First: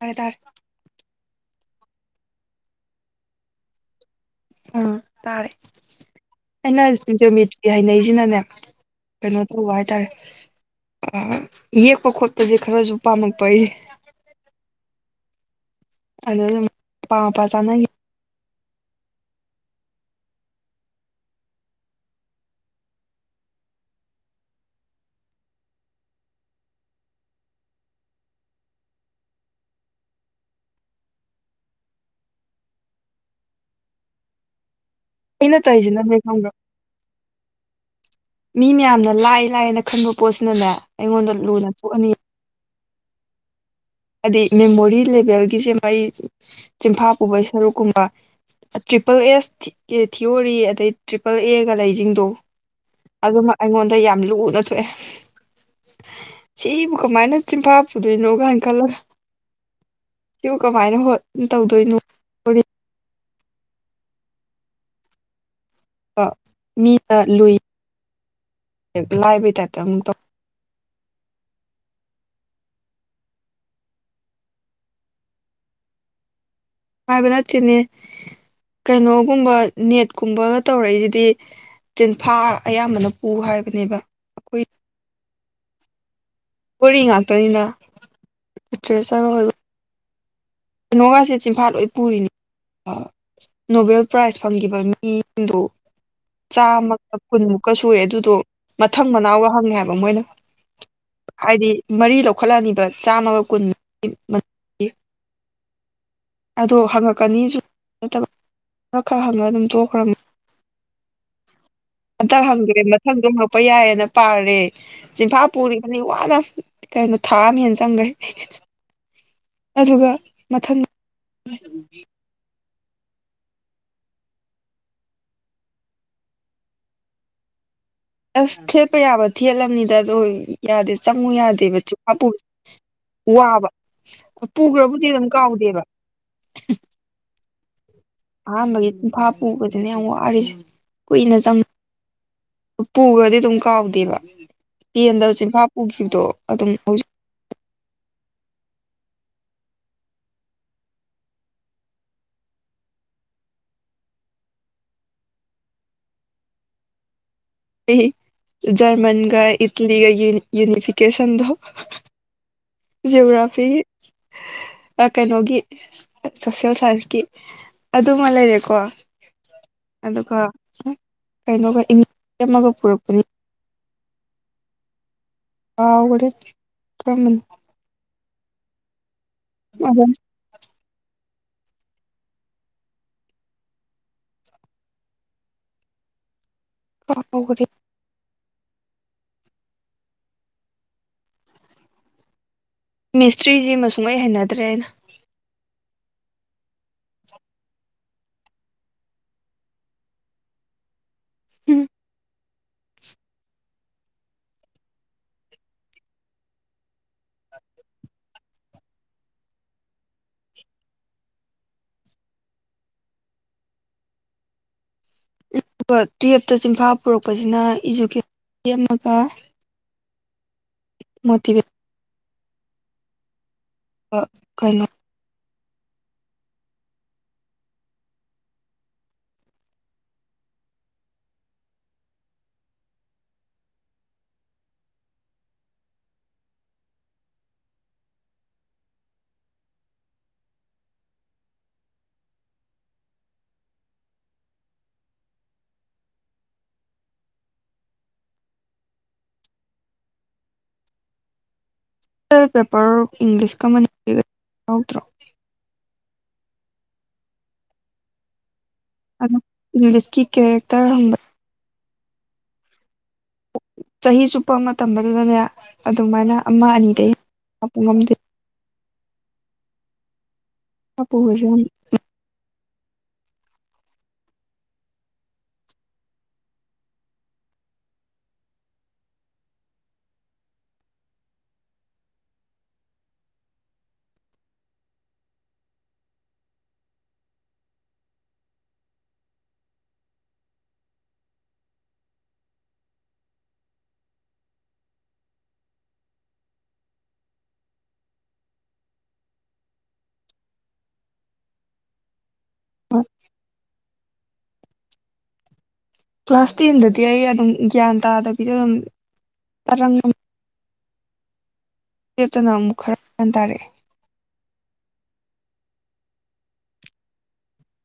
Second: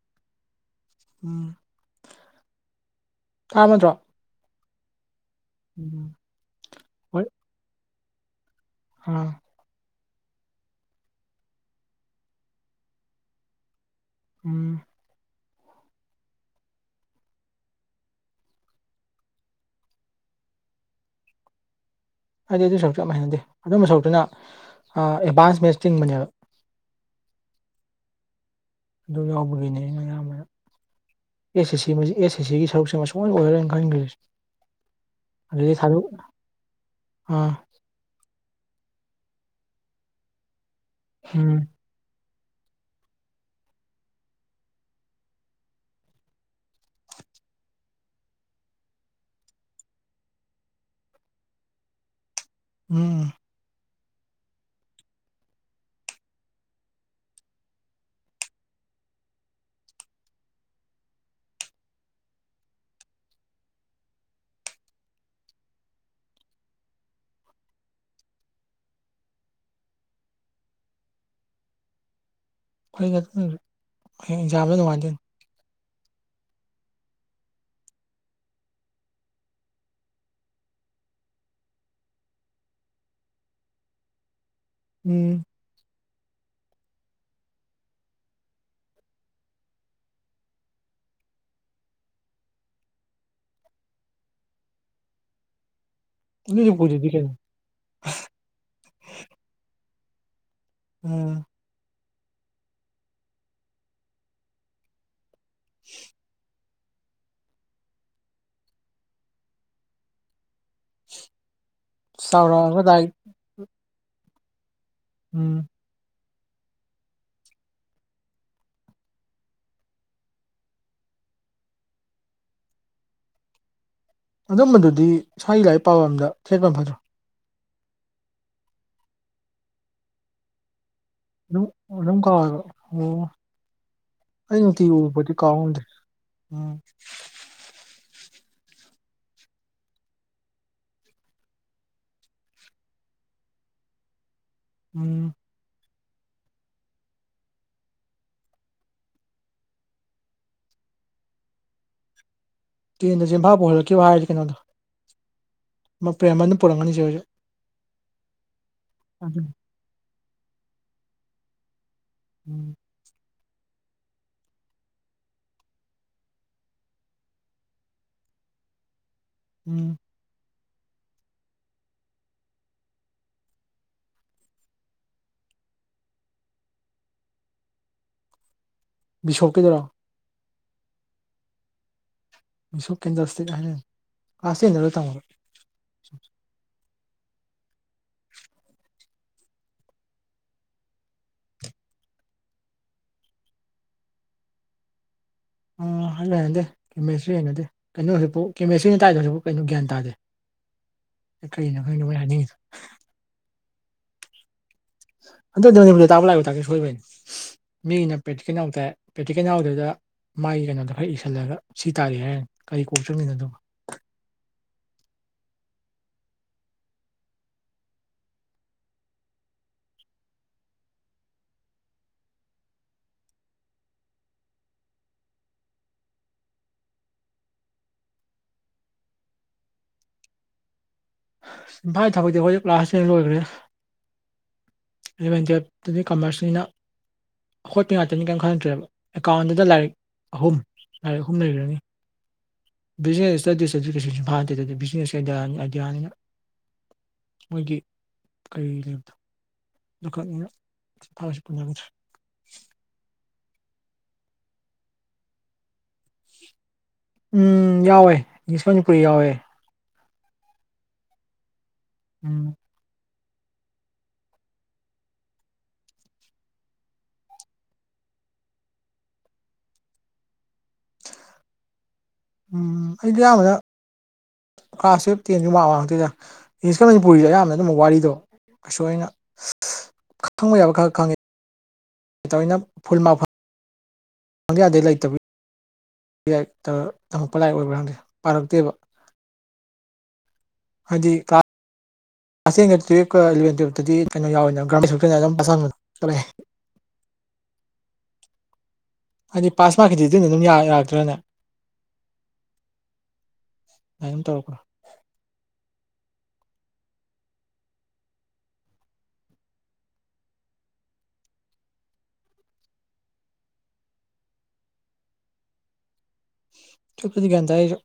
ꯃꯔꯦ ꯇꯔ ꯎꯝ ꯊꯥꯃꯠꯇ꯭ꯔꯣ ꯎ ꯇꯥꯔꯦ ꯎꯝ ꯑꯩꯅ ꯍꯣꯏ ꯖꯣꯃꯤꯇ꯭ꯔꯤ ꯍꯩꯅꯩꯁꯤꯅꯅꯦ ꯑꯥ ꯀꯩꯅꯣ ꯇꯧꯕ ꯍꯥꯏꯇꯥꯔꯦ ꯑ-ꯌꯦꯛꯄ ꯈꯣꯠꯄꯁꯦ ꯈꯔꯁꯨ ꯄꯥꯝꯃꯛꯄꯩ ꯎꯝ ꯑꯗꯨ ꯑꯗꯨꯝ ꯑꯄꯥ ꯃꯄꯥ ꯆꯥꯅꯒꯤ ꯍꯥꯏꯗꯤ ꯑꯗꯨ ꯁꯔꯨꯁꯨ ꯌꯥꯝ ꯍꯅꯗꯦ ꯑꯗꯨꯝꯕ ꯁꯔꯨꯛꯇꯨꯅ ꯑ-ꯑꯦꯗꯚꯥꯟꯁ ꯃꯦꯟꯁ ꯆꯤꯡꯕꯅꯦꯕ ꯑꯗꯨ ꯌꯥꯎꯕꯒꯤꯅꯦ ꯑꯩꯅ ꯑꯌꯥꯝꯕꯅ ꯑꯦꯁ ꯑꯦꯁ ꯁꯤ ꯑꯦꯁ ꯁꯤꯒꯤ ꯁꯔꯨꯛꯁꯤꯃ ꯁꯨꯛꯑꯣꯏ ꯑꯣꯏꯔꯣꯏꯅ ꯈꯟꯒ꯭ꯔꯤꯁꯦ ꯑꯩꯅ ꯑꯗꯨꯗꯤ ꯁꯔ ꯇꯧꯔꯤꯁꯤꯅꯅꯦ ꯈꯪꯕ꯭ꯔꯥ ꯑꯥ ꯃꯤ ꯃꯌꯥꯝꯅ ꯂꯥꯏ ꯂꯥꯏꯑꯅ ꯈꯟꯕ ꯄꯣꯠꯁꯤꯅꯅꯦ ꯑꯩꯉꯣꯟꯗ ꯎꯝ ꯂꯨꯅ ꯊꯣꯛꯑꯅꯤ ꯑꯗꯩ ꯃꯦꯃꯣꯔꯤ ꯂꯦꯚꯦꯜꯒꯤꯁꯦ ꯃꯩ ꯆꯤꯟꯐꯥ ꯄꯨꯕꯒꯤ ꯁꯔꯨꯛꯀꯨꯝꯕ ꯇ꯭ꯔꯤꯄꯜ ꯑꯦꯁ ꯊꯤꯑꯣꯔꯤ ꯑꯗꯩ ꯇ꯭ꯔꯤꯄꯜ ꯑꯦꯒ ꯂꯩꯁꯤꯡꯗꯣ ꯎꯝ ꯑꯗꯨꯃꯛ ꯑꯩꯉꯣꯟꯗ ꯌꯥꯝ ꯂꯨꯅ ꯊꯣꯛꯑꯦ ꯁꯤꯕꯨ ꯀꯃꯥꯏꯅ ꯆꯤꯟꯐꯥ ꯄꯨꯗꯣꯏꯅꯣ ꯒꯥꯏꯅ ꯀꯂꯔ ꯁꯤꯕꯨ ꯀꯃꯥꯏꯅ ꯍꯣ ꯇꯧꯗꯣꯏꯅꯣ ꯀ ꯃꯤꯅ ꯂꯨꯏ ꯂꯥꯏꯕꯩ ꯇꯥꯏꯞꯇ ꯑꯨ ꯇꯧ ꯍ ꯑꯦꯟꯖꯥꯝꯗ ꯅꯨꯡꯉꯥꯏꯖ ꯍꯥꯏꯕ ꯅꯠꯇꯦꯅꯦ ꯀꯩꯅꯣꯒꯨꯝꯕ ꯅꯦꯠꯀꯨꯝꯕꯒ ꯇꯧꯔꯛꯏꯁꯤꯗꯤ ꯆꯦꯟꯐꯥ ꯑꯌꯥꯝꯕꯅ ꯄꯨ ꯍꯥꯏꯕꯅꯦꯕ ꯑꯩꯈꯣꯏ ꯎꯝ ꯊꯣꯔꯤ ꯉꯥꯛꯇꯅꯤꯅ ꯇ꯭ꯔꯦꯁ ꯀꯩꯅꯣꯒꯥꯁꯦ ꯆꯤꯟꯐꯥꯠ ꯂꯣꯏ ꯄꯨꯔꯤꯅꯤ ꯅꯣꯕꯦꯜ ꯄ꯭ꯔꯥꯏꯖ ꯐꯪꯈꯤꯕ ꯃꯤꯗꯣ ꯑꯗꯨꯗꯤ ꯄꯨꯗꯗꯤ ꯆꯥꯝꯃꯒ ꯀꯩꯅꯣ ꯀꯨꯟꯃꯨꯛ ꯀ ꯁꯨꯔꯦ ꯑꯗꯨꯗꯣ ꯃꯊꯪ ꯃꯅꯥꯎꯒ ꯍꯪꯉꯦ ꯍꯥꯏꯕ ꯃꯣꯏꯅ ꯎꯝ ꯍꯥꯏꯗꯤ ꯃꯔꯤ ꯂꯧꯈꯠꯂꯅꯤꯕ ꯆꯥꯝꯃꯒ ꯀꯨꯟ ꯎ ꯑꯗꯣ ꯍꯪꯉꯛꯀꯅꯤꯁꯨ ꯃꯇꯝ ꯈꯔ ꯈꯔ ꯍꯪꯉ ꯑꯗꯨꯝ ꯇꯣꯛꯈ꯭ꯔꯅꯤ ꯑꯝꯇ ꯍꯪꯗ꯭ꯔꯦ ꯆꯥꯎꯔꯛꯑꯒ ꯂꯥꯏꯔꯤꯛ ꯃꯊꯪꯗꯣ ꯍꯪꯛꯄ ꯌꯥꯏꯌꯦꯅ ꯄꯥꯔꯦ ꯆꯤꯐꯥ ꯎꯝ ꯄꯨꯔꯤ ꯑꯗꯩ ꯋꯥꯅ ꯀꯩꯅꯣ ꯊꯥ ꯑꯃ ꯍꯦꯟꯅ ꯆꯪꯈꯩ ꯑꯗꯨꯒ ꯃꯊꯪ ꯑꯗꯨꯝꯕꯗꯨꯗꯤ ꯁ꯭ꯋꯥꯏꯒꯤ ꯂꯥꯏꯔꯤꯛ ꯄꯥꯕ ꯑꯝꯗ ꯊꯦꯠꯄꯝ ꯐꯗ꯭ꯔꯣ ꯑꯁ ꯊꯦꯠꯄ ꯌꯥꯕ ꯊꯦꯠꯂꯝꯕꯅꯤꯗ ꯑꯗꯨ ꯑꯣꯏ ꯌꯥꯗꯦ ꯆꯪꯉꯨ ꯑꯗꯨꯝ ꯌꯥꯗꯦꯕ ꯆꯨꯃꯥ ꯑꯗꯨꯝ ꯄꯨ ꯀꯥꯎꯋꯦꯕ ꯑꯣ ꯋꯥꯕ ꯑꯩ ꯅꯨꯡꯇꯤꯒꯤ ꯄꯨꯈ꯭ꯔꯕꯨꯗꯤ ꯑꯗꯨꯝ ꯎꯕꯗꯤ ꯀꯥꯎ ꯉꯝꯗꯦ ꯀꯥꯎꯗꯦꯕ ꯎꯝ ꯑꯍꯥꯟꯕꯒꯤ ꯇꯨꯡꯐꯥ ꯄꯨꯕꯁꯤꯅ ꯌꯥꯝ ꯋꯥꯁꯦ ꯀꯨꯏꯅ ꯆꯪ ꯄꯨꯈ꯭ꯔꯗꯤ ꯑꯗꯨꯝ ꯀꯥꯎꯗꯦꯕ ꯎꯝ ꯇꯦꯟꯗ ꯆꯤꯟꯐꯥ ꯄꯨꯈꯤꯕꯗꯣ ꯑꯗꯨꯝ ꯍꯧꯖꯤꯛ ꯇꯦꯟꯗ ꯆꯝꯐꯥ ꯄꯨꯍꯜꯂꯛꯀꯦꯕ ꯍꯥꯏꯔꯗꯤ ꯀꯩꯅꯣꯗꯣ ꯄ꯭ꯔꯦꯝꯕꯅ ꯄꯨꯔꯛꯒꯅꯤꯁꯦ ꯍꯧꯖꯤꯛ ꯑꯩ ꯑꯗꯨ ꯖꯔꯃꯟꯒ ꯏꯠꯂꯤꯒ ꯌꯨ ꯌꯨꯅꯤꯐꯤꯀꯦꯁꯟꯗꯣ ꯎꯝ ꯖꯤꯑꯣꯒ꯭ꯔꯥꯐꯤ ꯀꯩꯅꯣꯒꯤ ꯁꯣꯁꯦꯜ ꯁꯥꯏꯟꯁꯀꯤ ꯑꯗꯨꯃ ꯂꯩꯔꯦꯀꯣ ꯎꯝ ꯑꯗꯨꯒ ꯀꯩꯅꯣꯒ ꯏꯃ ꯑꯃꯒ ꯄꯨꯔꯛꯄꯅꯤ ꯀꯥꯒꯔꯦꯗ ꯕꯤꯁꯣꯞ ꯀꯤꯗꯨꯔꯥ ꯑꯗꯨꯅꯦ ꯃꯤꯁꯣ ꯀꯦꯟꯗꯜꯁꯇꯦ ꯍꯥꯏ ꯀ꯭ꯂꯥꯁ ꯇꯦꯟꯗꯗ ꯇꯝꯃꯣꯒ ꯐꯥꯎꯕꯗꯤ ꯃꯤꯁꯇ꯭ꯔꯤꯁꯤ ꯃꯨꯡꯉꯩ ꯍꯩꯅꯗ꯭ꯔꯦ ꯍꯥꯏꯅ ꯑ ꯍ ꯂꯩꯅꯗꯦ ꯃꯦꯁꯇ꯭ꯔꯤ ꯍꯩꯅꯗꯦ ꯀꯩꯅꯣ ꯍꯧꯛꯐꯥꯎ ꯀꯦꯃꯦꯁꯇ꯭ꯔꯤꯅ ꯇꯥꯏꯗ ꯍꯧꯖꯤꯛ ꯀꯩꯅꯣ ꯒ꯭ꯌꯥꯟ ꯇꯥꯗꯦ ꯀꯔꯤꯅꯣ ꯃꯣꯏ ꯍꯥꯏꯅꯤꯡꯉꯤꯗꯣ ꯑꯗꯨ ꯑꯗꯨ ꯇꯥ ꯂꯥꯛ ꯂꯦꯛ ꯇꯥꯛ ꯂꯥꯛ ꯁꯣꯏꯕꯩꯅꯤ ꯃꯤꯅ ꯄ꯭ꯔꯦꯛꯇꯤꯀꯦꯜ ꯌꯥꯅꯥꯎ ꯇꯥꯏ ꯄ꯭ꯔꯦꯛꯇꯤꯀꯦꯜ ꯌꯥꯎꯗꯕꯤꯗ ꯃꯥꯒꯤ ꯀꯩꯅꯣꯗꯣ ꯈꯔ ꯏꯁꯤꯜꯂꯒ ꯁꯤ ꯇꯥꯔꯦ ꯍꯥꯏꯔꯅ ꯀꯔꯤ ꯀꯣꯛ ꯆꯪꯉꯤꯅꯣ ꯑꯗꯨꯕꯣ ꯑꯗꯨꯒ ꯇꯨꯌꯦꯞꯇ ꯆꯤꯡꯐꯥ ꯄꯨꯔꯛꯄꯁꯤꯅ ꯏꯖꯨꯀꯦ ꯑꯃꯒ ꯃꯣꯇꯤꯕꯦ ꯑ ꯀꯩꯅꯣ ꯐꯥꯏ ꯊꯥꯕꯩꯗꯤ ꯑꯩꯈꯣꯏꯁꯨ ꯀ꯭ꯂꯥꯁ ꯇꯦꯟꯗ ꯂꯣꯏꯈ꯭ꯔꯦ ꯑꯦꯂꯚꯦꯟ ꯇꯨꯌꯦꯜꯞꯇꯗꯤ ꯀꯃꯔꯁꯅꯤꯅ ꯑꯩꯈꯣꯠꯄ ꯉꯥꯛꯇꯅꯤ ꯀꯔꯤꯝ ꯀꯥꯟꯅꯇ꯭ꯔꯦꯕ ꯑꯦꯀꯥꯎꯟꯗꯨꯗ ꯂꯥꯏꯔꯤꯛ ꯑꯍꯨꯝ ꯂꯥꯏꯔꯤꯛ ꯑꯍꯨꯝ ꯂꯩꯈ꯭ꯔꯅꯤ ꯕꯤꯖꯤꯅꯦꯁ ꯏꯁꯇꯗꯤꯁꯇꯁꯨ ꯀꯩꯁꯨꯟ ꯐꯍꯗꯦ ꯑꯗꯨꯗꯤ ꯕꯤꯖꯤꯅꯦꯁꯀꯤꯗꯤ ꯑꯥꯏꯗꯤꯌꯥꯅꯤꯅ ꯃꯣꯏꯒꯤ ꯀꯔꯤ ꯂꯩꯕꯇ ꯂꯗꯨꯀꯅꯤꯅ ꯊꯥꯁꯤ ꯄꯨ꯭ꯔ ꯄꯦꯄꯔ ꯏꯪꯂꯤꯁꯀ ꯃꯒ ꯌꯥꯎꯗ꯭ꯔꯣ ꯎꯝ ꯌꯥꯎꯋꯦ ꯅꯤꯁꯃꯟꯄꯨꯔꯤ ꯌꯥꯎꯋꯦ ꯑꯗꯨ ꯏꯪꯂꯤꯁꯀꯤ ꯀꯦꯔꯦꯛꯇꯔ ꯍꯕ ꯎꯝ ꯆꯍꯤ ꯆꯨꯞꯄ ꯃꯇꯝꯝꯕꯗꯨꯗꯅꯦ ꯑꯗꯨꯃꯥꯏꯅ ꯑꯃ ꯑꯅꯤꯗꯩ ꯂꯄ ꯉꯝꯗꯦ ꯑꯄꯖꯝ ꯎꯝ ꯑꯩꯗꯤ ꯑꯌꯥꯝꯕꯗ ꯀ꯭ꯂꯥꯁ ꯇꯕ ꯇꯦꯟꯁꯨ ꯃꯥ ꯃ ꯉꯥꯛꯇꯣꯏꯗ ꯏꯪꯂꯤꯁꯀ ꯃꯅꯤꯄꯨꯁꯦ ꯑꯌꯥꯝꯕꯅ ꯑꯗꯨꯝ ꯋꯥꯔꯤꯗꯣ ꯀꯩꯁꯨ ꯑꯩꯅ ꯈꯪꯕ ꯌꯥꯕ ꯈꯔ ꯈꯪꯉꯦ ꯀꯩꯇꯧꯅ ꯐꯨꯜ ꯃꯥ ꯈꯪꯗ ꯌꯥꯗꯦ ꯂꯩꯇꯕ ꯇꯝꯃꯛꯄ ꯂꯥꯏꯔꯤꯛ ꯑꯣꯏꯕ꯭ꯔꯥ ꯍꯪꯗꯦ ꯄꯥꯔꯛꯇꯦꯕ ꯍꯧꯖꯤ ꯀꯥ ꯑꯁꯦꯡꯅ ꯇꯨꯌꯦꯞꯀꯂꯦꯟ ꯇꯨꯌꯦꯜꯞꯇꯗꯤ ꯀꯩꯅꯣ ꯌꯥꯎꯋꯅꯦ ꯒ꯭ꯔꯥꯅ ꯑꯗꯨꯝ ꯄꯁꯥꯅ ꯆꯠꯂꯑꯦ ꯍꯥꯏꯗꯤ ꯄꯥꯁ ꯃꯥꯔꯛꯀꯤꯗꯤ ꯑꯗꯨꯅ ꯑꯗꯨꯝ ꯌꯥꯛꯇ꯭ꯔꯅꯦ ꯑꯝ ꯇꯧꯔꯈ꯭ꯔꯣ ꯀ꯭ꯂꯥꯁ ꯇꯦꯟꯗꯗꯤ ꯑꯩ ꯑꯗꯨꯝ ꯒ꯭ꯌꯥꯟ ꯇꯥꯗꯕꯤꯗ ꯑꯗꯨꯝ ꯂꯦꯞꯇꯅ ꯑꯃꯨꯛ ꯈꯔ ꯍꯟ ꯇꯥꯔꯛꯑꯦ ꯇꯨꯌꯦꯜꯞꯄꯇꯗꯤ ꯒ꯭ꯌꯥꯟ ꯇꯥꯏ ꯍꯥꯏꯔꯤꯁꯦ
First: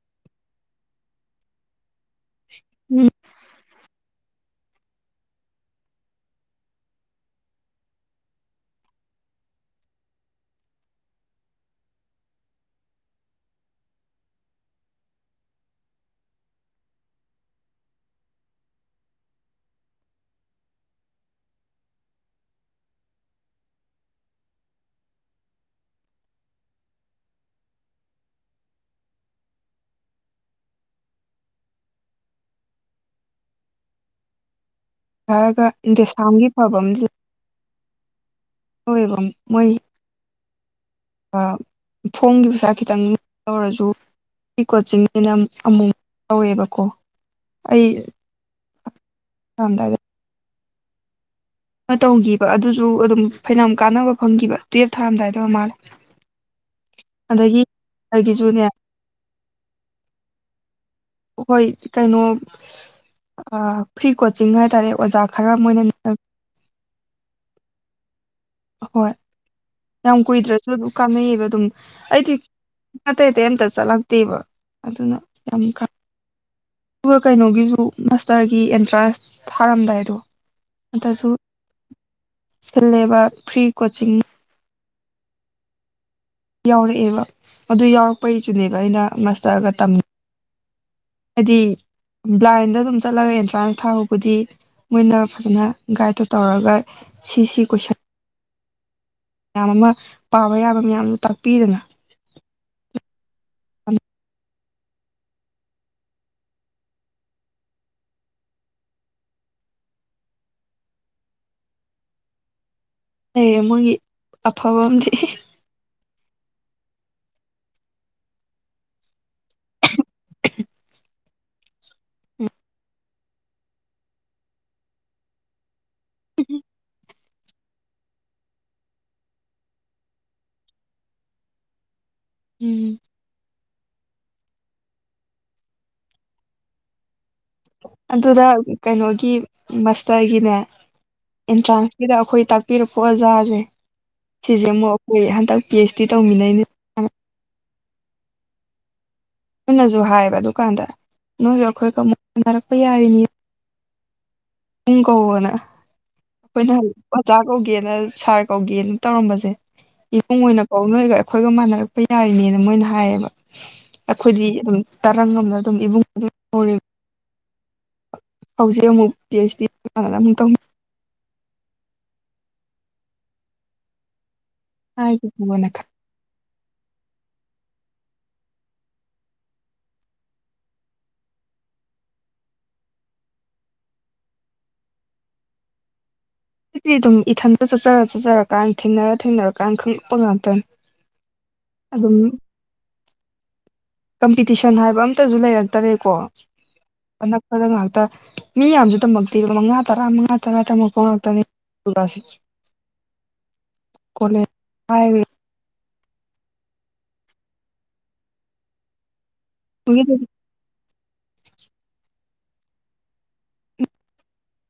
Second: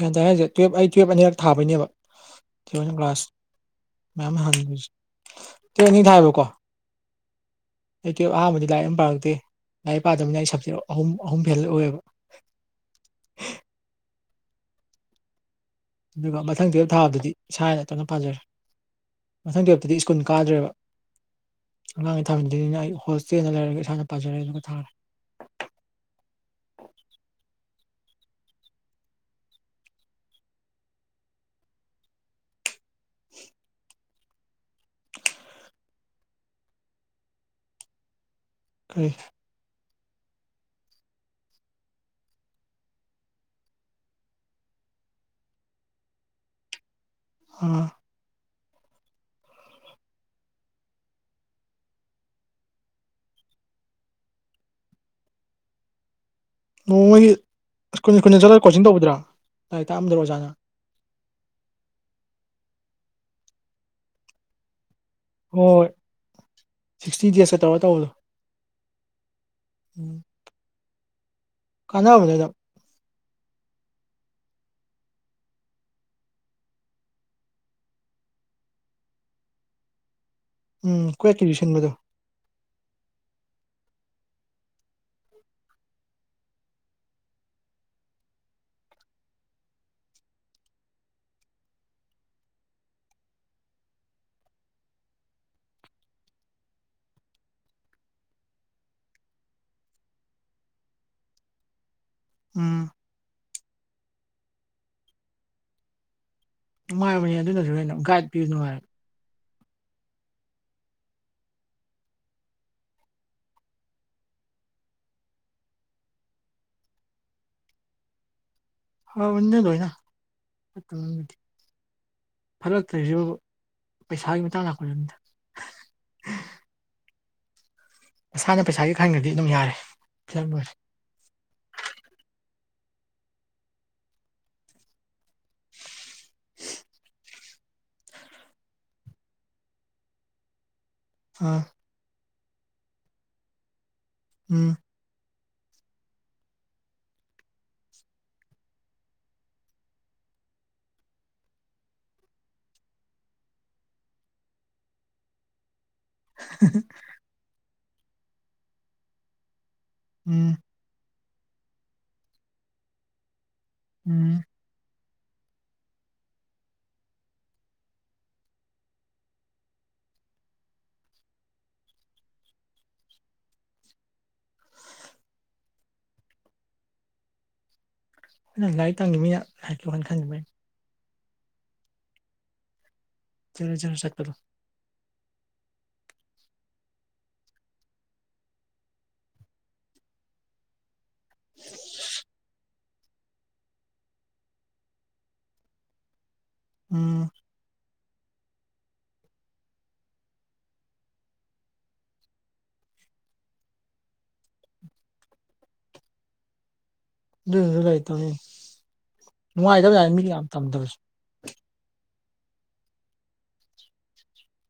ꯒ꯭ꯌꯥꯟ ꯇꯥꯏ ꯍꯥꯏꯔꯤꯁꯦ ꯇꯨꯌꯦꯜꯞ ꯑꯩ ꯇꯨꯌꯦꯜꯞ ꯑꯅꯤꯔꯛ ꯊꯥꯕꯩꯅꯦꯕ ꯎꯝ ꯀ꯭ꯂꯥꯁ ꯇ ꯑꯅꯤ ꯊ ꯍꯥꯏꯕꯀꯣ ꯑꯩ ꯇꯨꯌꯦꯜꯞ ꯑꯍꯥꯟꯕꯗꯤ ꯂꯥꯏꯔꯤꯛ ꯑꯃ ꯌꯥꯝ ꯄꯥꯔꯛꯇꯦ ꯂꯥꯏꯔꯤꯛ ꯄꯥꯗꯕꯅ ꯑꯩ ꯁꯞꯖꯦꯛ ꯑꯍꯨꯝ ꯑꯍꯨꯝ ꯐꯦꯜ ꯑꯣꯏꯌꯦꯕ ꯑꯗꯨꯒ ꯃꯊꯪ ꯊꯕ ꯊꯥꯗꯨꯗꯤ ꯁꯥꯥꯏꯅ ꯇꯞꯅ ꯄꯥꯖꯔꯦ ꯃꯊꯪꯗꯤ ꯍꯞꯗꯤ ꯁ꯭ꯀꯨꯜ ꯀꯥꯗ꯭ꯔꯦꯕ ꯑꯉꯥꯡꯒꯤ ꯊꯥꯃꯤꯗꯅꯤꯅ ꯑꯩ ꯍꯣꯁꯇꯦꯜꯗ ꯂꯩꯔꯒ ꯏꯁꯥꯅ ꯄꯥꯖꯔꯦ ꯑꯗꯨꯒ ꯊꯥꯔꯦ [inaudible] ꯍꯥꯏꯔꯒ ꯗꯦꯁꯥꯝꯒꯤ ꯐꯕꯝꯗꯨꯗ ꯑꯣ ꯀꯔꯤ ꯍ ꯃꯣꯏ ꯊꯣꯡꯒꯤ ꯄꯩꯁꯥ ꯈꯤꯇꯪ ꯂꯧꯧꯔꯁꯨ ꯑꯩ ꯀꯣꯆꯤꯡꯁꯤꯅ ꯑꯃꯨꯛ ꯇꯧꯋꯦꯕꯀꯣ ꯑꯩ ꯑꯥ ꯍꯗꯦ ꯇꯧꯈꯤꯕ ꯑꯗꯨꯁꯨ ꯑꯗꯨꯝ ꯐꯅꯌꯥꯝ ꯀꯥꯟꯅꯕ ꯐꯪꯈꯤꯕ ꯇꯨꯋꯜꯞ ꯊꯥꯔꯝꯗꯥꯏꯗꯧ ꯃꯥꯜꯂꯦ ꯅꯣꯡꯃꯒꯤ ꯑꯗꯒꯤ ꯁ꯭ꯀꯨꯜ ꯈꯨꯨꯟꯗ ꯑꯩꯒꯤꯁꯨꯅꯦ ꯆꯠꯂꯒ ꯀꯣꯆꯤꯡ ꯇꯧꯗ꯭ꯔꯥ ꯂꯥꯏꯔꯤꯛ ꯇꯥꯛꯑꯝꯗ꯭ꯔꯣ ꯑꯣꯖꯥꯅ ꯍꯣꯏ ꯀꯩꯅꯣ ꯐ꯭ꯔꯤ ꯀꯣꯆꯤꯡ ꯍꯥꯏꯇꯥꯔꯦ ꯑꯣꯖꯥ ꯈꯔ ꯍꯣꯏ ꯃꯣꯏꯅ ꯍꯣꯏ ꯁꯤꯛꯁꯇꯤ ꯗꯦꯖꯇ ꯇꯧꯔ ꯇꯧꯕꯗꯣ ꯑꯍꯣꯏ ꯎꯝ ꯌꯥꯝ ꯀꯨꯏꯗ꯭ꯔꯁꯨ ꯑꯗꯨꯝ ꯀꯥꯟꯅꯩꯌꯦꯕ ꯑꯗꯨꯝ ꯀꯥꯟꯅꯕꯅꯦ ꯑꯩꯗꯤ ꯑꯗꯨꯝ ꯑꯇꯩ ꯑꯇꯩ ꯑꯃꯝꯇ ꯆꯠꯂꯛꯇꯦꯕ ꯑꯗꯨꯅ ꯌꯥꯝ ꯈ ꯑꯗꯨꯒ ꯀꯩꯅꯣꯒꯤꯁꯨ ꯃꯥꯁꯇꯔꯒꯤ ꯑꯦꯟꯇ꯭ꯔꯥꯟꯁ ꯊꯥꯔꯝꯗꯥꯏꯗꯣ ꯎꯝ ꯀꯣꯏ ꯑꯗꯁꯨ ꯀ ꯁꯤꯟꯕꯗꯣ ꯁꯤꯜꯂꯦꯕ ꯐ꯭ꯔꯤ ꯀꯣꯆꯤꯡ ꯌꯥꯎꯔꯛꯑꯦꯕ ꯑꯗꯨ ꯌꯥꯎꯔꯛꯄꯩꯁꯨꯅꯦꯕ ꯑꯩꯅ ꯉꯁꯇꯔꯒ ꯇꯝ ꯍꯥꯏꯗꯤ ꯕ꯭ꯂꯥꯏꯟꯗ ꯑꯗꯨꯝ ꯆꯠꯂꯒ ꯑꯦꯟꯇ꯭ꯔꯥꯟꯁ ꯊꯥꯍꯕꯨꯗꯤ ꯃꯣꯏꯅ ꯐꯖꯅ ꯒꯥꯏꯗꯇꯣ ꯇꯧꯔꯒ ꯁꯤ ꯁꯤ ꯀꯣꯏꯁꯟ ꯃꯌꯥꯝ ꯑꯃ ꯄꯥꯕ ꯌꯥꯕ ꯃꯌꯥꯝꯗꯨ ꯇꯥꯛꯄꯤꯗꯅ ꯎꯝ ꯅꯨꯡꯉꯥꯏꯕꯅꯤ ꯑꯗꯨꯅꯁꯨ ꯍꯦꯟꯅ ꯒꯥꯏꯗ ꯄꯤꯨ ꯉꯥꯏꯔ ꯂꯩꯔꯦ ꯃꯣꯏꯒꯤ ꯑꯐꯕ ꯑꯃꯗꯤꯝꯗꯤ ꯍꯕꯅꯤꯅꯦ ꯂꯣꯏꯅꯗꯤ ꯐꯔꯛꯇ꯭ꯔꯔꯤꯁꯤꯕꯨ ꯄꯩꯁꯥꯒꯤ ꯃꯇꯥꯡ ꯂꯥꯛꯄꯗꯅꯤꯗ ꯎꯝ ꯃꯁꯥꯅ ꯄꯩꯁꯥꯒꯤ ꯈꯪꯅꯗꯤ ꯑꯗꯨꯝ ꯌꯥꯔꯦ ꯐꯂꯝ ꯑꯣꯏꯔꯦ ꯎꯝ ꯑꯗꯨꯗ ꯀꯩꯅꯣꯒꯤ ꯃꯁꯇꯔꯒꯤꯅꯦ ꯑꯥ ꯑꯦꯟꯇ꯭ꯔꯥꯟꯁ ꯁꯤꯗ ꯑꯩꯈꯣꯏ ꯇꯥꯛꯄꯤꯔꯛꯄ ꯑꯣꯖꯥꯁꯦ ꯁꯤꯁꯦ ꯎꯝ ꯑꯃꯨꯛ ꯑꯩꯈꯣꯏ ꯍꯟꯗꯛ ꯄꯤ ꯑꯩꯆ ꯗꯤ ꯇꯧꯃꯤꯟꯅꯩꯅꯤ ꯅꯣꯏꯅꯁꯨ ꯍꯥꯏꯌꯦꯕ ꯑꯗꯨꯀꯥꯟꯗ ꯅꯣꯏꯁꯨ ꯑꯩꯈꯣꯏꯒ ꯑꯃꯨꯛ ꯁꯅꯔꯛꯄ ꯌꯥꯔꯤꯅꯤ ꯅꯣꯡꯒꯣꯅ ꯑꯩꯈꯣꯏꯅꯍ ꯑꯣꯆꯥ ꯀꯧꯒꯦꯅ ꯁꯥꯔ ꯀꯧꯒꯦꯅ ꯇꯧꯔꯝꯕꯁꯦ ꯏꯄꯨꯡ ꯎꯝ ꯑꯣꯏꯅ ꯑꯣ ꯅꯣꯏꯒ ꯑꯩꯈꯣꯏꯒ ꯃꯥꯟꯅꯔꯛꯄ ꯌꯥꯔꯤꯅꯦꯅ ꯃꯣꯏꯅ ꯍꯥꯏꯌꯦꯕ ꯎꯝ ꯑꯩꯈꯣꯏꯗꯤ ꯑꯗꯨꯝ ꯇꯔꯪ ꯑꯃꯅ ꯑꯗꯨꯝ ꯏꯕꯨꯡ ꯗꯤ ꯎꯔꯤ ꯍꯧꯖꯤꯛ ꯑꯃꯨꯛ ꯄꯤ ꯑꯩꯆ ꯗꯤꯥꯟꯅ ꯑꯃꯨꯛ ꯇꯧ ꯍꯥꯏꯥꯏꯣꯟꯅꯀ ꯅꯪ ꯂꯥꯏꯔꯤꯛ ꯇꯪꯈꯤꯕꯅꯤꯅ ꯂꯥꯏꯥꯛꯛꯌꯣꯅ ꯈꯟꯅꯤꯡꯈꯤꯕꯅꯤ ꯆꯔꯖꯔ ꯁꯠꯄꯗ ꯍꯧꯖꯤꯛꯇꯗꯤ ꯑꯗꯨꯝ ꯏꯊꯟꯇ ꯆꯠꯆꯔ ꯆꯠꯆꯔꯀꯥꯟꯗ ꯊꯦꯡꯅꯔ ꯊꯦꯡꯅꯔꯀꯥꯟꯗ ꯈꯪꯂꯛꯄ ꯉꯥꯛꯇꯅꯤ ꯑꯗꯨꯝ ꯀꯝꯄꯤꯇꯤꯁꯟ ꯍꯥꯏꯕ ꯑꯝꯇꯁꯨ ꯂꯩꯔꯛꯇꯔꯦꯀꯣ ꯎꯝ ꯑꯗ ꯉꯥꯛꯇ ꯃꯤ ꯌꯥꯝꯁꯨ ꯇꯝꯃꯛꯇꯦꯕ ꯃꯉꯥ ꯇꯔꯥ ꯃꯉꯥ ꯇꯔꯥ ꯇꯝꯃꯛꯄ ꯉꯥꯛꯇꯅꯦ [unintelligible] ꯀꯣꯂꯦ ꯍꯥꯏ ꯑꯗꯨ ꯀ ꯇꯧꯔꯤ ꯅꯨꯡꯉꯥꯏꯗꯕ ꯌꯥꯏꯅꯤ ꯃꯤꯒꯤ ꯅꯨꯡꯕꯨꯗꯤ ꯌꯥꯝ ꯇꯝꯗꯕꯁꯨ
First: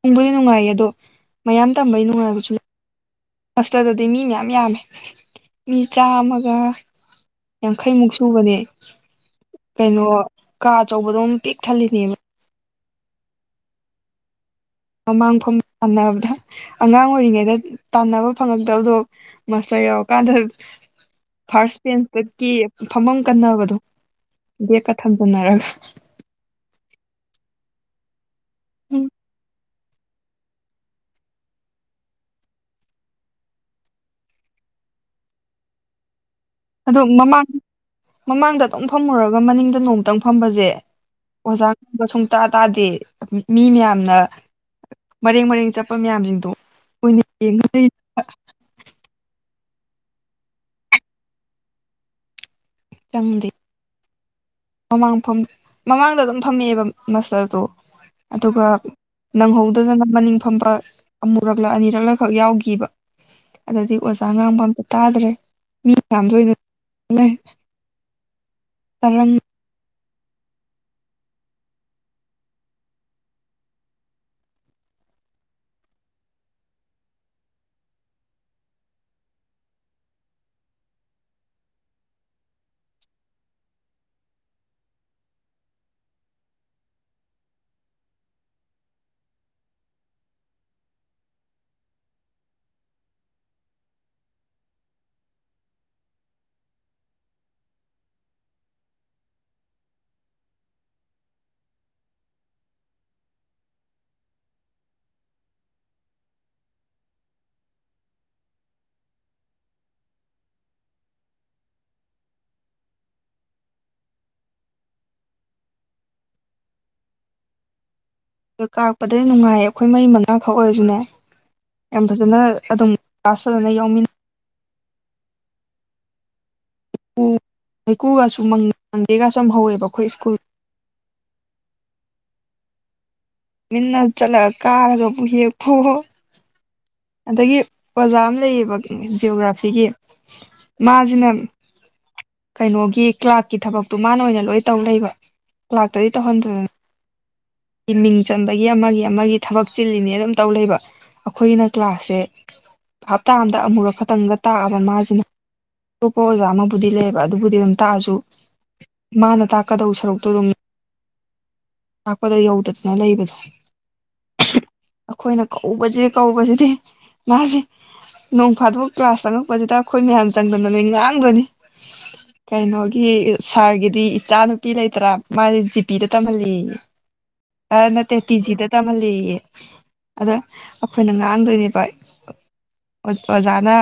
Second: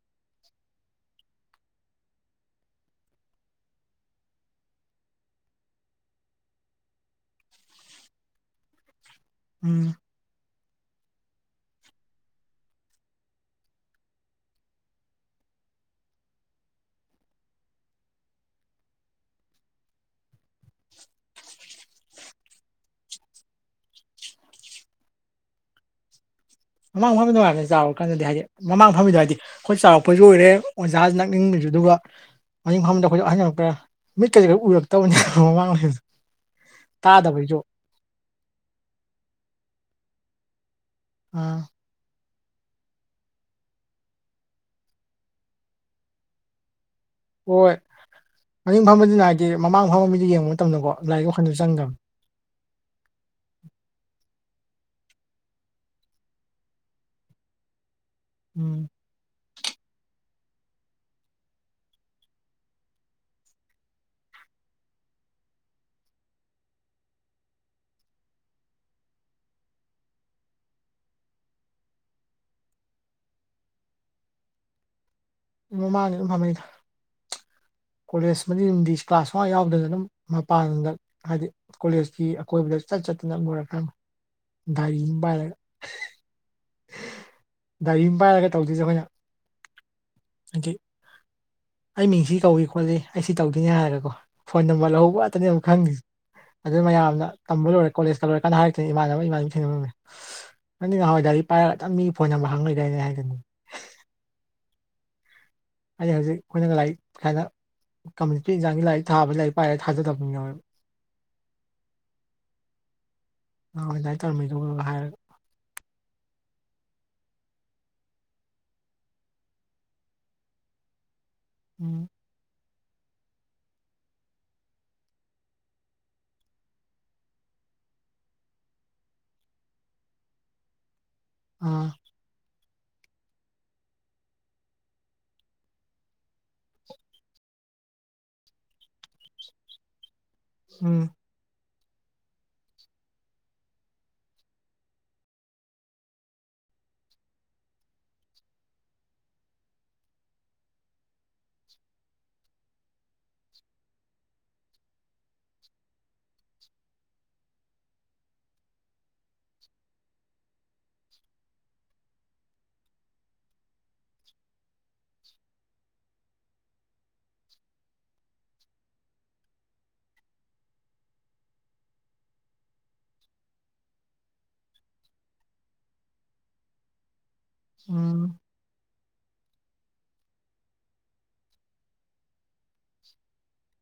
ꯇꯪꯕꯨꯗꯤ ꯅꯨꯡꯉꯥꯏꯌꯦ ꯑꯗꯣ ꯃꯌꯥꯝ ꯇꯝꯕꯩ ꯅꯨꯡꯉꯥꯏꯕꯁꯨ ꯍꯁꯇꯗꯗꯤ ꯃꯤ ꯃꯌꯥꯝ ꯌꯥꯝꯃꯦ ꯃꯤ ꯆꯥꯝꯃꯒ ꯌꯥꯡꯈꯩꯃꯨꯛ ꯁꯨꯕꯅꯦ ꯎꯝ ꯀꯩꯅꯣ ꯀꯥ ꯑꯆꯧꯕꯗꯣꯝ ꯄꯤꯛ ꯊꯜꯂꯤꯅꯦꯅ ꯃꯃꯥꯡ ꯃꯐꯝ ꯇꯥꯟꯅꯕꯗ ꯑꯉꯥꯡ ꯑꯣꯏꯔꯤꯉꯩꯗ ꯇꯥꯟꯅꯕ ꯐꯪꯉꯛꯇꯕꯗꯣ ꯃꯁ ꯌꯧꯔꯀꯥꯟꯗ ꯐꯥꯔꯁ ꯕꯦꯟꯁꯇꯀꯤ ꯐꯃꯝ ꯀꯟꯅꯕꯗꯣ ꯗꯦ ꯀ ꯊꯝꯖꯅꯔꯒ ꯃꯃꯥꯡ ꯐꯝꯃꯤ ꯅꯨꯡꯉꯥꯏꯅ ꯆꯥꯎꯔꯀꯥꯟꯗꯗꯤ ꯍꯥꯏꯗꯤ ꯃꯃꯥꯡ ꯎꯝ ꯐꯝꯕꯤꯗꯣ ꯍꯥꯏꯗꯤ ꯑꯩꯈꯣꯏ ꯆꯥꯎꯔꯛꯄꯁꯨ ꯑꯣꯏꯔꯦ ꯑꯣꯖꯥ ꯅꯛꯅꯤꯡꯕꯁꯨ ꯑꯗꯨꯒ ꯃꯅꯤꯡꯤꯡ ꯐꯝꯐꯝꯗ ꯑꯩꯈꯣꯏꯁꯨ ꯑꯍꯟꯔꯛꯛꯇ꯭ꯔꯦ ꯃꯤꯠ ꯀꯔꯤ ꯈꯔ ꯎꯔꯛꯇꯕꯅꯤꯅ ꯃꯃꯥꯡ ꯑꯗꯣ ꯃꯃꯥꯡ ꯇꯥꯗꯕꯩꯁꯨ ꯃꯃꯥꯡꯗ ꯑꯗꯨꯝ ꯐꯝꯃꯨꯔꯒ ꯃꯅꯤꯡꯗ ꯅꯣꯡꯇꯪ ꯐꯝꯕꯁꯦ ꯑꯥ ꯑꯣꯖꯥ ꯉꯕ ꯁꯨꯡꯇꯥꯥ ꯇꯥꯗꯦ ꯃꯤ ꯃꯌꯥꯝꯅ ꯃꯔꯦꯡ ꯃꯔꯦꯡ ꯆꯠꯄ ꯃꯌꯥꯝꯁꯤꯡꯗꯣ ꯎꯏꯅꯤ ꯍꯣꯏ ꯌꯦꯉꯨꯏ ꯃꯅꯤꯡ ꯐꯝꯕꯗꯨꯅ ꯍꯥꯏꯗꯤ ꯃꯃꯥꯡ ꯐꯝꯝꯕ ꯃꯤ ꯌꯦꯡꯕ ꯃꯇꯝꯗꯀꯣ ꯂꯥꯏꯔꯤꯛ ꯋꯥꯈꯜꯗ ꯆꯪꯗꯕꯅꯤ ꯆꯪꯗ ꯃꯃꯥꯡ ꯃꯃꯥꯡꯗ ꯑꯗꯨꯝ ꯐꯝꯃꯛꯑꯦꯕ ꯃꯁꯜꯗꯣ ꯑꯗꯨꯒ ꯎꯝ ꯅꯪꯍꯧꯗꯗꯅ ꯃꯅꯤꯡ ꯐꯝꯕ ꯑꯃꯨꯔꯛꯂ ꯑꯅꯤꯔꯛꯂ ꯈꯛ ꯌꯥꯎꯈꯤꯕ ꯑꯗꯨꯗꯗꯤ ꯑꯣꯖꯥ ꯉꯥꯡꯕ ꯑꯝꯇ ꯇꯥꯗ꯭ꯔꯦ ꯃꯤ ꯃꯌꯥꯝ ꯂꯅꯅꯩ ꯄꯂꯝ ꯃꯃꯥꯡꯒꯤ ꯏ ꯐꯥꯃꯩꯗ ꯀꯣꯂꯦꯖ ꯑꯃꯗꯤ ꯏꯪꯗꯤꯁ ꯀ꯭ꯂꯥꯁ ꯃꯉ ꯌꯥꯎꯗꯅ ꯑꯗꯨꯝ ꯃꯄꯥꯟꯗ ꯍꯥꯏꯗꯤ ꯀꯣꯂꯦꯖꯀꯤ ꯑꯀꯣꯏꯕꯗ ꯆꯠ ꯆꯠꯇꯅ ꯂꯔꯛꯀ ꯗꯥꯔꯤꯎꯝꯕꯔꯒ ꯗꯥꯏꯔꯤ ꯑꯃ ꯄꯥꯏꯔꯒ ꯇꯧꯗꯣꯏꯁꯦ ꯑꯩꯈꯣꯏꯅ ꯍꯥꯏꯗꯤ ꯑꯩ ꯃꯤꯡꯁꯤ ꯀꯧꯏ ꯈꯣꯠꯂꯤ ꯑꯩ ꯁꯤ ꯇꯧꯗꯣꯏꯅꯦ ꯍꯥꯏꯔꯀꯣ ꯐꯣꯟ ꯅꯝꯕꯔ ꯂꯍꯧꯕꯇꯅꯦ ꯑꯃꯨꯛ ꯈꯪꯉꯁꯤꯦ ꯑꯗꯨ ꯃꯌꯥꯝꯅ ꯇꯝꯕ ꯂꯣꯏꯔꯦ ꯀꯣꯂꯦꯖꯀ ꯂꯣꯏꯔ ꯀꯥꯟꯅ ꯍꯥꯏꯔꯛꯇꯅ ꯏꯃꯥꯟꯅꯕ ꯏꯃꯥꯟꯅꯕꯅ ꯊꯦꯡꯅꯕ ꯉꯝꯃꯦ ꯅ ꯅꯍꯋꯥꯏ ꯏꯗꯤ ꯄꯥꯏꯔꯒ ꯆ ꯃꯤ ꯐꯣꯟ ꯅꯝꯕꯔ ꯍꯥꯡꯅꯣꯏꯗꯅꯦ ꯍꯥꯏꯒꯅ ꯑꯩꯅ ꯍꯧꯖꯤꯛ ꯑꯩꯈꯣꯏꯅ ꯂꯥꯏꯔꯤꯛ ꯀꯥꯏꯅ ꯀꯝꯃꯌꯨꯅꯤꯇꯤ ꯑꯦꯛꯖꯥꯒꯤ ꯂꯥꯏꯔꯤꯛ ꯊꯥꯕꯗ ꯂꯥꯏꯔꯤꯛ ꯄꯥꯏꯔꯒ ꯊꯥꯖꯗꯕ ꯃꯤ ꯌꯥꯎꯋꯦꯕ ꯑꯗꯥꯥꯏ ꯇꯧꯔꯃꯤꯗꯨ ꯍꯥꯏꯔꯒ ꯑ ꯀꯥꯔꯛꯄꯗꯩ ꯅꯨꯡꯉꯥꯏꯌꯦ ꯑꯩꯈꯣꯏ ꯃꯔꯤ ꯃꯉꯥꯈꯛ ꯑꯣꯏꯔꯁꯨꯅꯦ ꯌꯥꯝ ꯎꯝ ꯐꯖꯅ ꯑꯗꯨꯝ ꯇꯁꯅꯌꯥꯎꯃꯤꯟ ꯎꯝ ꯍꯩꯀꯨꯒꯁꯨ ꯃꯪꯒꯦꯒꯁꯨ ꯍꯧꯋꯦꯕ ꯑꯩꯈꯣꯏ ꯁ꯭ꯀꯨꯜ ꯑ ꯃꯤꯟꯅ ꯆꯠꯂꯒ ꯀꯥꯔꯒꯕꯨ ꯍꯦꯛꯄꯑꯣ ꯑꯗꯒꯤ ꯑꯣꯖꯥ ꯑꯃ ꯂꯩꯌꯦꯕ ꯖꯤꯑꯣꯒ꯭ꯔꯥꯐꯤꯒꯤ ꯎꯝ ꯃꯥꯁꯤꯅ ꯀꯩꯅꯣꯒꯤ ꯀ꯭ꯂꯥꯛꯀꯤ ꯊꯕꯛꯇꯣ ꯃꯥꯅ ꯑꯣꯏꯅ ꯂꯣꯏ ꯇꯧ ꯂꯩꯕ ꯂꯥꯛꯇꯗꯤ ꯇꯧꯍꯟꯗꯔꯦꯅ ꯃꯤꯡ ꯆꯟꯕꯒꯤ ꯑꯃꯒꯤ ꯑꯃꯒꯤ ꯊꯕꯛ ꯆꯤꯜꯂꯤꯅꯤ ꯑꯗꯨꯝ ꯇꯧ ꯂꯩꯕ ꯑꯩꯈꯣꯏꯅ ꯀ꯭ꯂꯥꯁꯁꯦ ꯍꯞꯇꯥ ꯑꯃꯗ ꯑꯃꯨꯔꯛ ꯈꯛꯇꯪꯒ ꯇꯥꯛꯑꯕ ꯃꯥꯁꯤꯅ ꯇꯞꯄꯣ ꯑꯣꯖꯥ ꯑꯃꯕꯨꯗꯤ ꯂꯩꯌꯦꯕ ꯑꯗꯨꯕꯨꯗꯤ ꯑꯗꯨꯝ ꯇꯥꯛꯑꯁꯨ ꯃꯥꯅ ꯇꯥꯛꯀꯗꯧ ꯁꯔꯨꯛꯇꯣ ꯑꯗꯨꯝ ꯇꯥꯛꯄꯗꯣ ꯌꯧꯗꯗꯅ ꯂꯩꯕꯗꯣ ꯑꯩꯈꯣꯏꯅ ꯀꯧꯕꯁꯤ ꯀꯧꯕꯁꯤꯗꯤ ꯃꯥꯁꯦ ꯅꯣꯡ ꯐꯥꯗꯣꯛ ꯀ꯭ꯂꯥꯁ ꯆꯪꯉꯛꯄꯁꯤꯗ ꯑꯩꯈꯣꯏ ꯃꯌꯥꯝ ꯆꯪꯗꯅꯅꯦ ꯉꯥꯡꯗꯣꯢꯅꯤ ꯀꯩꯅꯣꯒꯤ ꯁꯥꯔꯒꯤꯗꯤ ꯏꯆꯥ ꯅꯨꯨꯄꯤ ꯂꯩꯇ꯭ꯔꯥ ꯃꯥꯗꯤ ꯖꯤꯄꯤꯗ ꯇꯝꯍꯜꯂꯤꯌꯦ [unintelligible] ꯑ ꯅꯠꯇꯦ ꯎꯝ ꯇꯤꯖꯤꯗ ꯇꯝꯍꯜꯂꯤꯌꯦ ꯑꯗ ꯑꯩꯈꯣꯏꯅ ꯃ ꯉꯥꯡꯗꯣꯏꯅꯤꯕ ꯑꯣ-ꯑꯣꯖꯥꯅ